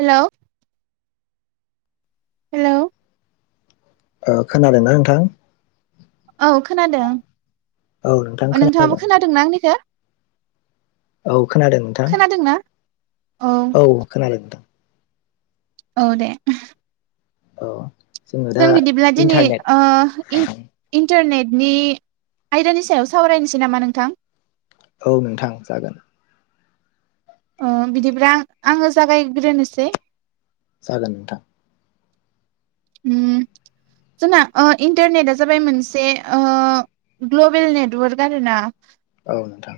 Hello hello ओ खोनादोंना नोंथां? औ खोनादों औ नोंथां खोनादों नोंथाङाबो खोनादोंना आंनिखौ? औ खोनादों नोंथां खोनादोंना औ खोनादों नोंथां। औ दे औ जोङो दा जों बिदिब्ला दिनै इन्टारनेट ओ नोंथां। इन-इन्टारनेट नि आयदानि सायाव सावरायनोसै नामा नोंथां? औ नोंथां जागोन। ओ बिदिब्ला आङो जागायग्रोनोसै जागोन नोंथां। जोंना इन्टारनेटआ जाबाय मोनसे ग्लबेल नेटवर्क आरोना। औ नोंथां।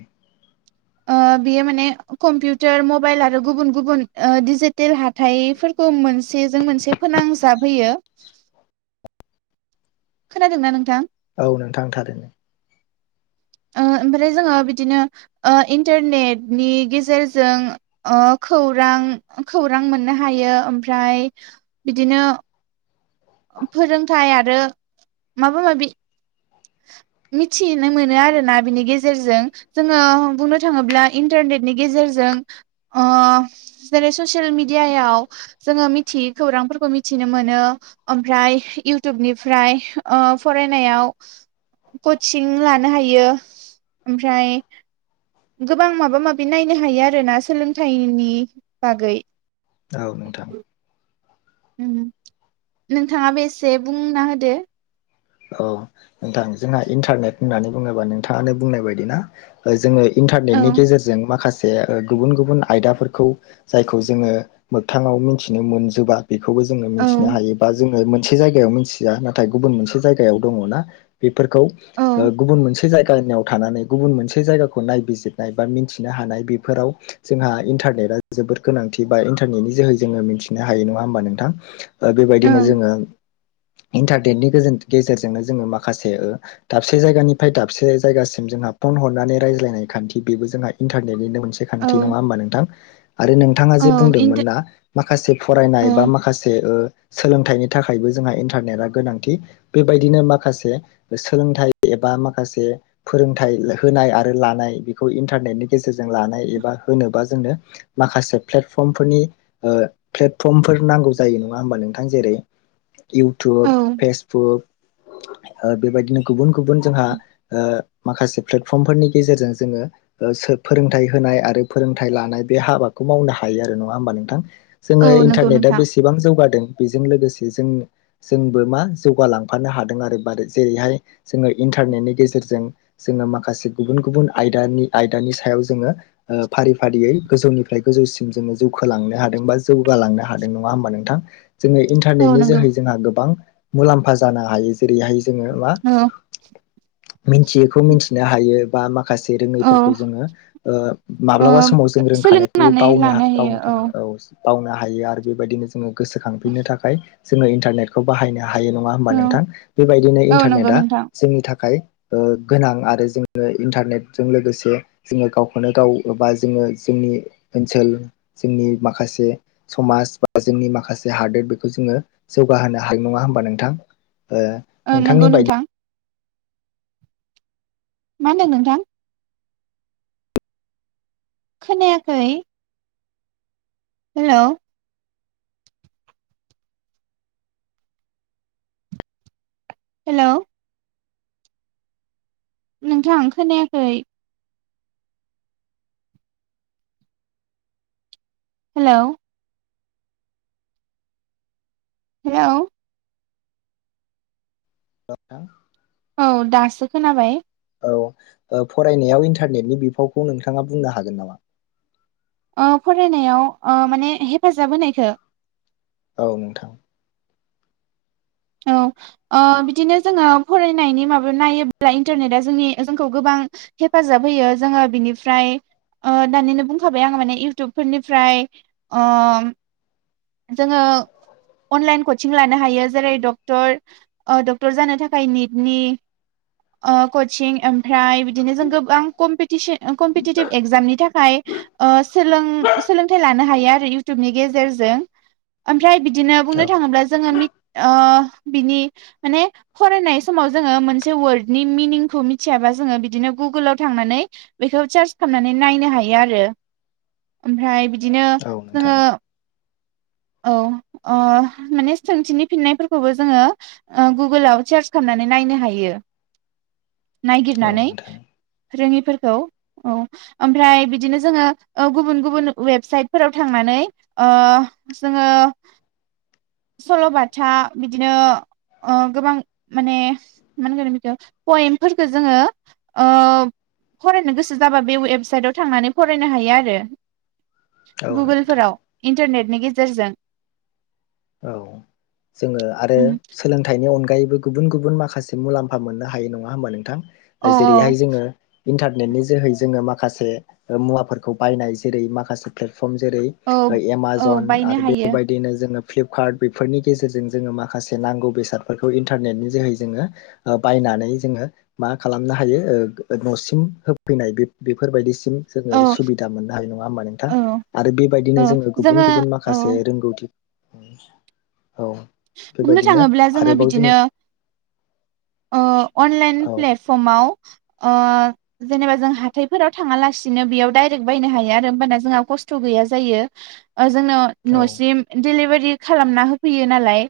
औ ओ बेयो माने कम्पिउटार मबाइल आरो गुबुन गुबुन डिजिटेल हाथाइफोरखौ मोन। मोन मोन फोनांजाब होयो खोनादोंना नोंथां। औ नोंथां थारै। ओमफ्राय जोङो बिदिनो इन्टारनेटनि गेजेरजों खौरां खौरां मोननो हायो ओमफ्राय बिदिनो फोरोंथायाइ आरो माबा माबि मिथिनो मोनो आरोना बिनि गेजेरजों जोङो बुंनो थाङोब्ला इन्टारनेटनि गेजेरजों जों ओ जेरै ससियेल मिडियाव जोङो मिथियै खौरांफोरखौ मि नो मोनो ओमफ्राय इउटुबनिफ्राय ओ फरायनायाव कचिं लानो हायो ओमफ्राय गोबां माबा माबि नायनो हायो आरोना सोलोंथाइनि बागै औ नोंथां नोंथाङा बो एसे बुंना होदो। औ नोंथां जोंहा इन्टारनेट होननानै बुङोबा नोंथाङानो बुंनाय बायदि ना जोङो। औ इन्टारनेटनि गेजेरजों माखासे गुबुन गुबुन आयदाफोरखौ जायखौ जोङो मोगथाङाव मिथिनो मोनजोबा। बेखौबो जोङो औ मिथिनो हायो बा जोङो मोनसे जायगायाव मिथिया नाथाय गुबुन मोनसे जायगा। दङ बेफोरखौ औ गुब मोनसे ज थानानै गुबुन मोनसे जाखौनाय। बिजिरनाय बा मिन्थिनो हानाय बेफोराव जोंहा इन्टारनेटा जोबोद गोनांथि बा इन्टारनेटनि जोहै जोङो। मिथिनो हायो नङा हबा नोंथां बेबायदिनो ओं जोङो इन्टारनेटनि गोेजोन। गेजेरजोंनो जोङो माखासे दाबसे जायगानिफ्राय दाबसे जायगासिम जोंहा फन हरनानै रायज्लायनाय खान्थि बेबो जोंहा इन्टारनेटनिनो मोनसे औ खान्थि नङा होबा नोंथां आरो नोंथाङा जे औ बुंदोंमोन इन्टा ना माखासे औ फरायनाय बा माखासे सोलोंथाइनि थाखायबो जोंहा इन्टारनेटआ गोनांथि। बेबायदिनो माखासे सोलोंथाइ एबा माखासे फोरोंथाइ होनाय आरो लानाय। इनटारनेटनि गेजेरजों लानाय एबा होनोबा जोंनो माखासे प्लेटर्मनि प्लेटफर्मफोर नांगौ जायो नङा होमबा नोंथां। जेरै [inaudible] औ इउटुब फेसबुक [inaudible] बेबायदिनो गुबुन गुबुन जोंहा माखासे प्लेटफर्मफोरनि गेजेरजों जोङो। फोरोंथाइ होनाय आरो फोरोंथाइ लानाय बे हाबाखौ मावनो हायो आरो नङा होमबा नोंथां? जोङो औ नंगौ इन्टारनेटआ नोंथां बेसेबां जौगादों बेजों लोगोसे जों-जोंबो मा जौगा लांफानो हादों आरो जेरैहाय जोङो इन्टारनेटनि गेजेरजों जोङो माखासे गुबुन गुबुन आयदानि आयदानि सायाव जोङो ओ फारि फारियै गोजौनिफ्राय गोजौसिम जोङो जौखलां नो हादों बा जौगालांनो हादों नङा होमबा नोंथां? जोङो औ इन्टारनेटनि नंगौ जोहै जोंहा गोबां मुलाम्फा जानो हायो जेरैहाय जोङो मा औ [inaudible] मिन्थियैखौ मिन्थिनो हायो बा माखासे औ रोङैफोरखौ जोङो ओ ओ माब्लाबा समाव जों रो खानायखौबो सोलोंनानै बावनो हा लानो हायो बावनो थाङो। औ बावनो हायो आरो बेबायदिनो जोङो गोसोखांफिननो थाखाय जोङो इन्टारनेटखौ बाहायनो हायो नङा होमबा औ नोंथां बेबायदिनो औ नंगौ इन्टारनेटआ नोंथां जोंनि थाखाय ओ गोनां आरो जोङो इन्टारनेटजों लोगोसे जोङो गावखौनो गाव बा जोङो जों जोंनि ओनसोल जोंनि माखासे समाज बा जोंनि माखासे हादोर बेखौ जोङो। जौगाहोनो हायो नङा हबा नोंथां? ओ ओ नोंगौ नोंथांनि बायदि नोंथां। मा होनदों नोंथां? खोनायाखै। हेलौ हेल' नोंथां खोनायाखै। हेलौ हेलौ [unintelligible] औ दासो खोनाबाय। औ ओ फरायनायाव इन्टारनेटनि बिफावखौ नोंथाङा बुंनो हागोन नामा? ओ फरायनायाव ओ माने हेफाजाब होनायखो? औ नोंथां। औ ओ बिदिनो जोङो फरायनायनि माबायाव नायोब्ला इन्टारनेटआ जोंनि जोंखौ गोबां हेफाजाब होयो जोङो बिनिफ्राय ओ दानिनो बुंखाबाय आंङो माने इउटुबफोरनिफ्राय ओम जोङो अनलाइन कचिं लानो हायो जेरै डक्टर ओ डक्टर जानो थाखाय निट नि। ओ कच्चिं एम ओमफ्राय बिदिनो जों गोबांम कमपिटिसन कमपिटिटिभ एक्जामनि थाखाय ओ सोलों सोलोंथाइ लानो हायो आरो इउटुबनि गेजेरजों। ओमफ्राय बिदिनो बुंनो औ थाङोब्ला जोङो मिथ ओ बिनि माने फरायनाय समाव जोङो मोनसे वर्डनि मिनिंखौ मिथियाबा जोङो बिदिनो गुगुलाव थांनानै बेखौ चार्च खामनानै नायनो हायो आरो ओमफ्राय बिदिनो औ नोंथां जोङो औ ओ माने सोंथिनि फिन्नायफोरखौबो जोङो ओ गुगोलाव सार्च खालामनानै नाय नायनो हायो, औ नायगिरनानै नोंथां रोङिफोरखौ औ। ओमफ्राय बिदिनो जोङो ओ गुबुन गुबुन वेबसाइटफोराव थांनानै नै ओ जोङो सल'बाथा बिदिनो ओ गोबां माने मा होनगोन बिखौ पयेमफोरखौ जोङो ओ फरायनो गोसो जाबा बे वेबसाइटाव थांनानै फरायनो हायो आरो औ नोंथां गुगोलफोराव इन्टारनेटनि गेजेरजों। औ जोङो आरो उम सोलोंथाइनि अनग गायैबो गुबुन गुबुन माखासे मुलाम्फा मोननो हायो नङा होमबा नोंथां औ जेरैहाय जोङो इन्टारनेटनि जोहै जोङो माखासे ओ मुवाफोरखौ बायनाय जेरै माखासे फ्ले फर्म जेरै औ औ एमाजन बायनो आरो हायो बेबायदिनो जोङो फ्लिपकार्ट बेफोरनि गेजेरजों जोङो माखासे नांगौ बेसादफोरखौ इन्टारनेटनि जोहै जोङो ओ बाय नानै जोङो मा खालामनो हायो ओ न'सिम होफैनाय बेफोरबायदि जोङो औ सुबिदा मोननो हानाय नङा हा नोंथां। औ आरो औ बेबायदिनो जोङो गुबुन गुबुन औ माखासे रोंगौथि उम बुंनो थाङोब्ला जोङो बिदिनो ओ अनलाइन औ प्लेटफर्मआव ओ जेनेबा जों हाथायफोराव थाङालासिनो बेयाव दडायरेक्ट बायनो हायो आरो होमबाना जोंहा खस्थ' गैया जायो। ओ जोंनो औ न'सिम डैलिभारि खालामना होफैयो नालाय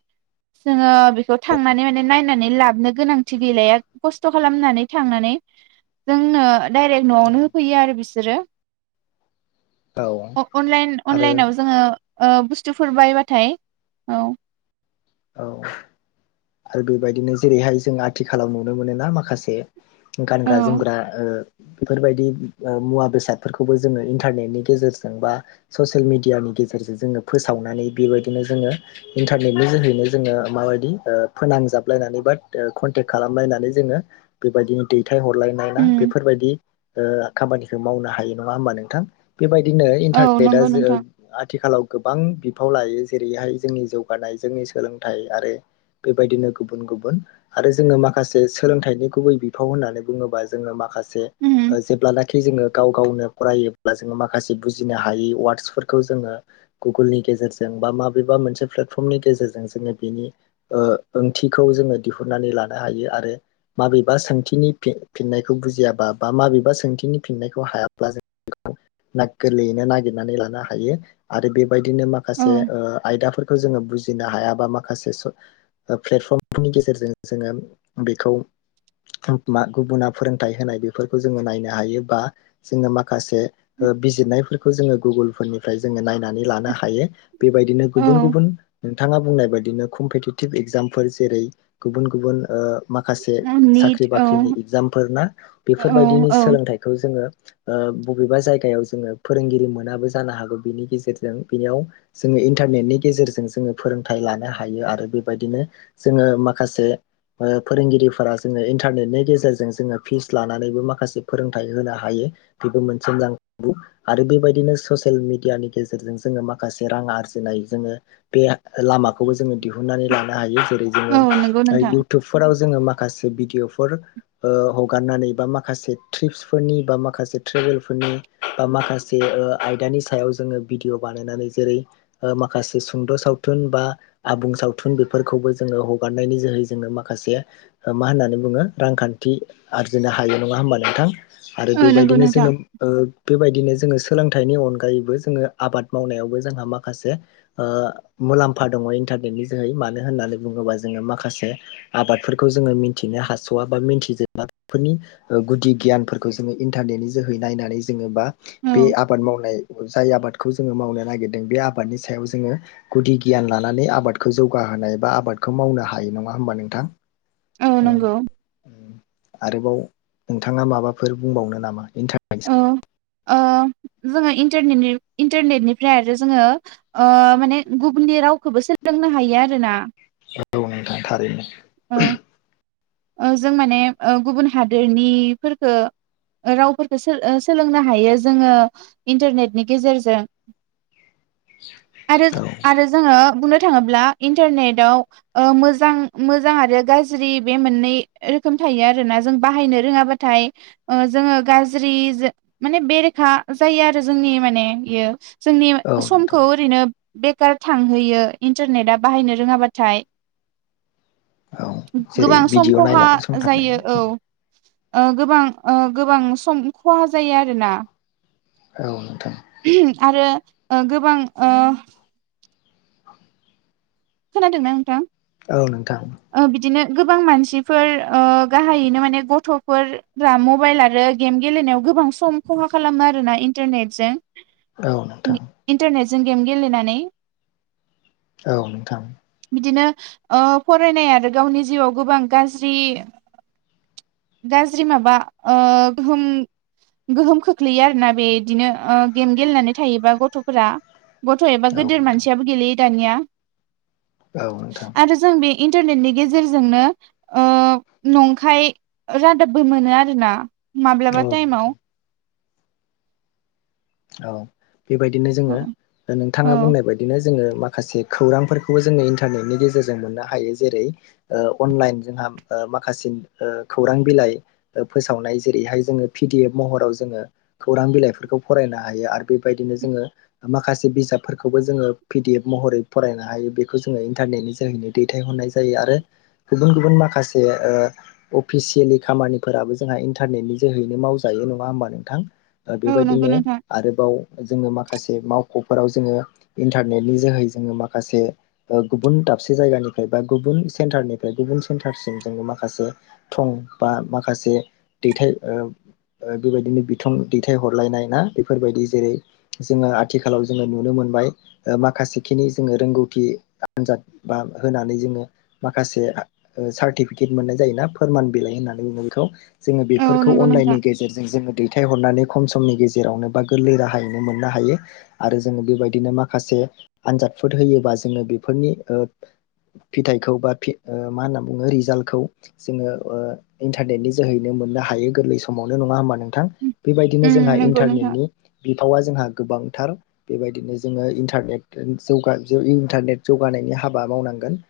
जोङो बेखौ थांनानै माने नायनानै लाबनो गोनांथि गैलाया खस्थ' खालामनानै थांनानै जोंनो दडाइरेक्ट न'आवनो होफैयो आरो बिसोरो। औ अ-अनलाइन आरो अनलाइनाव जोङो ओ बुस्थुफोर बायबाथाय औ। औ आरो बेबायदिनो जेरैहाय जों आथिखालाव नुनो मोनोना माखासे गानग्रा औ जोमग्रा ओ बेफोरबायदि मुवा बेसादफोरखौबो जोङो इन्टारनेटनि गेजेरजों बा ससियेल मिडि यानि गेजेर ज फोाव बेबायनो जो इारनेनि जोहै नो जोङो माबादि फोनांजाबलायनानै बा कनटे खालामलायनानै जोङो बेबायदिनो दै थाइ हरलायनाया उम बेफोरबायदि ओ खामानिखौ मावनो हायो नङा होमबा नोंथां बेबायदिनो औ इन्टारनेटआ नंगौ जो नोंथां आथिखालाव गोबां बिफाव लायो जेरैहाय जोंनि जौगानाय जोंनि सोलोंथाइ आरो बेबायदिनो गुबुन गुबुन आरो जोङो माखासे सोलोंथाइनि गुबै बिफाव होननानै बुङोबा जोङो माखा से उम जेब्लानाखि जोङो गाव गावनो फायो जोङो माखासे बुजिनो हायै वार्सफोरखौ जोङो गुगुलनि गेजेरजों बा माबेबा मोनसे प्लेटफर्मनि गेजेर जों जोङो बेनि ओंथिखौ जोङो दिहुननानै लानो हायो आरो माबेबा सोंथिनि फि फिननायखौ बुजियाबा बा माबेबा सोंथिनि फिननायखौ हायाब्ला जों [unintelligible] गोरलैयैनो नागिरनानै लानो हायो आरो बे बायदिनो औ माखासे आयदाफोरखौ जोङो बुजि नो हायाबा माखासे प्लेटफर्मनि गेजेरजों जोङो बेखौ मा गुबुना फोरोंथाइ होनाय बेफोरखौ जोङो नायनो हायो बा जोङो माखासे बिजिरनायफोरखौ जोङो गुगुलफोरनिफ्राय जोङो नायनानै लानो हायो। बेबायदिनो गुबुन गुबुन औ नाङा बुंनाय बायदिनो कम्पिटिटिभ एगजामफोर जेरै गुबुन गुबुन ओ माखासे साख्रि निट औ बाख्रिनि इग्जामफोर ना औ बेफोरबायदिनि औ सोलोंथाइखौ जोङो ओ बबेबा जायगायाव जोङो फोरोंगिरि मोनाबो जानो हागौ बिनि गेजेरजों बेनियाव जों इन्टारनेटनि गेजेरजों जोङो फोरोंथाइ लानो हायो आरो बेबायदिनो जोङो माखासे फोरोंगिरिफोरा जोङो इन्टारनेटनि गेजेरजों जोङो फिस लानानैबो माखासे फोरोंथाइ होनो हायो। बेबो मोनसे मोजां गुन आरो बेबायदिनो ससियेल मिडियानि गेजेरजों जोङो माखासे राङारि आरो आरजिनाय जोङो बे लामाखौबो जोङो दिहुनन्नानै लानो हायो जेरै जोङो औ नंगौ नोंथां इयउटुबफोराव जोङो माखा माखासे भिदिअ हगारनानै बा माखासे ट्ररिपसफोरनि बा माखासे ट्रेरेलनि माखासे आयदानि सायाव जोङो भिडिअ बानायनानै जेरै ओ माखासे सुंद' साव थुन बा आबुं सावथुन बेफोरखौबो जोङो हगारनायनि जोहै जोङो माखासे मा होननानै बुङो रांखान्थि आरजिनो हायो नङा होमबा नोंथां आरो औ नंगौ बेबायदिनो नोंथां जोङो ओ बेबायदिनो जोङो सोलोंथाइनि अनगायैबो जोङो आबाद मावनायावबो जोंहा माखासे ओ मुलाम्फा दङ इन्टारनेटनि जोहै मानो होननानै बुङोब्ला जोङो माखासे आबादफोरखौ जोङो मिथिनो हास'वा बा मिन्थिजोबा बेफोरनि गुदि गियानफोरखौ जोङो इन्टारनेटनि जोहै नायनानै जोङो बा औ बे आबाद मावनाय जाय आबादखौ जोङो मावनो नागिरदों बे आबादनि सायाव जोङो गुदि गियान लानानै आबादखौ जौगाहोनाय बा आबादखौ मावनो हायो नङा होमबा नोंथां औ नंगौ आरोबाव नोंथाङा माबाफोर बुंबावनो नामा? इन् थाखायारस औ जोङो इन्टारनेटनिफ्राय आरो जोङो माने गुबनि रावखौबो सोलोंनो हायो आर ना औ नोंथां थारैनो। जों माने गुबुन हादोरनिफोरफोरखौ रावफोरखौ सोलोंनो हायो जोङो इन्टारनेटनि गेजेरजों आरो औ आरो जोङो बुंनो थांङोब्ला इन्टारस्टेट आव मोजां मोजां आरो गारजि बे मोननै रोखोम थायो आरोोना जों बाहायनो रोङाबाथाय जोङो गाज्रि माने बेरेखा जायो आरो जोंनि माने बेयो जोंनि औ नोंथां समखौ ओरैनो बेखार थांहोयो इन्टारनेटआ बाहायनो रोङाबाथाय औ जेरै गोबां सम भिडिअ खहा नायनानै सम थांनाय जायो ना औ। ओ गोबां ओ गोबां सम खहा जायो आरोना औ नोंथां आरो गोबां खोनादोंना नोंथां? औ नोंथां। ओ बिदिनो गोबां मानसिफोर ओ गाहायैनो माने गथ'फोर मबाइल आरो गेम गेलेनायाव गोबां सम खहा खालामो आरोना इन्टारनेटजों औ नोंथां इन्टारनेटजों गेम गेलेनानै औ नोंथां। बिदिनो ओ फरायनाय आरो गावनि जिउआव गोबां गाज्रि गाज्रि माबा ओ गोहोम गोहोम खोख्लैयो आरोना बे इदिनो गेम गेलेनानै थायोबा गथ'फोरा गथ' एबा औ गदिर नोंथां मानसियाबो गेलेयो दानिया औ नोंथां। आरो जों बे इन्टारनेटनि गेजेरजोंनो ओ नंखाय रादाबबो मोनो आर ना माब्लाबा नोंथां टाइमाव औ बेबायदिनो जोङो औ नोंथाङा बुंनाय बायदिनो जोङो माखासे खौरांफोरखौबो जोङो इन्टारनेटनि गेजेरजों मोननो हायो जेरै ओ अनलाइन जोंहा माखासे ओ खौरां बिलाइ फोसावनाय जेरैहाय जोङो पिडि एफ महराव जोङो खौरां बिलाइफोरखौ फरायनो हायो आरो बेबायदिनो जोङो माखासे बिजाबफोरखौबो जोङो पिडि एफ महरै फरायनो हायो। बेखौ जोङो इन्टारनेटनि जोहैनो दैथायहरनाय जायो आरो गुबुन गुबुन माखासे ओ अफिसियेलि खामानिफोराबो जोंहा इन्टारनेटनि जोहैनो मावजायो। दायो नङा होमबा नोंथां! औ नंगौ बेबायदिनो नोंथां आरोबाव जोङो माखासे मावख'फोराव जोङो इन्टारनेटनि जोहै जोङो माखासे ओ गुबुन दाबसे जायगानिफ्राय बा गुबन सेन्टारनिफाय गुबुन सेन्टारसिम ज माखासे थं बा मा खासे दैथाय ओ ओबेबायदिनो बिथं दैथाय हरलायनाय ना बेफोरबायदि जेरै जोङो आथिखालाव जोङो नुनो मोनबाय माखासेखिनि जोङो रोंगौथि आनजाद बा होनानै जोङो माखासे सारटिफिके मोननाय जायोना फोरमान बिलाइ होन्नानै बुङो औ बेफोरखौ नंगौ नोंथां अनलाइ गेजेरजों जोङो दैथहरनानै खम समनि गेजेरावनो बा गोरलै राहायैनो मोननो हायो आरो जोङो बेबायदिनो माखासे आनजादफोर होयोबा जोङो बेफोरनि ओ फिथाइखौ बा फिओ मा होनना बुङो रिजाल्टखौ जोङो ओ इन्टारनेटनि जोहैनो मोननो हायो गोरलै समावनो नङा होमबा नोंथां। उम बेबायदिनो जोंहा नंगौ नोंथां इन्टारनेटनि बिफावा जोंहा गोबांथार बेबायदिनो जोङो इन्टारनेट जौगा इन्टारनेट जौ जौगानायनि हाबा मावनांगोन।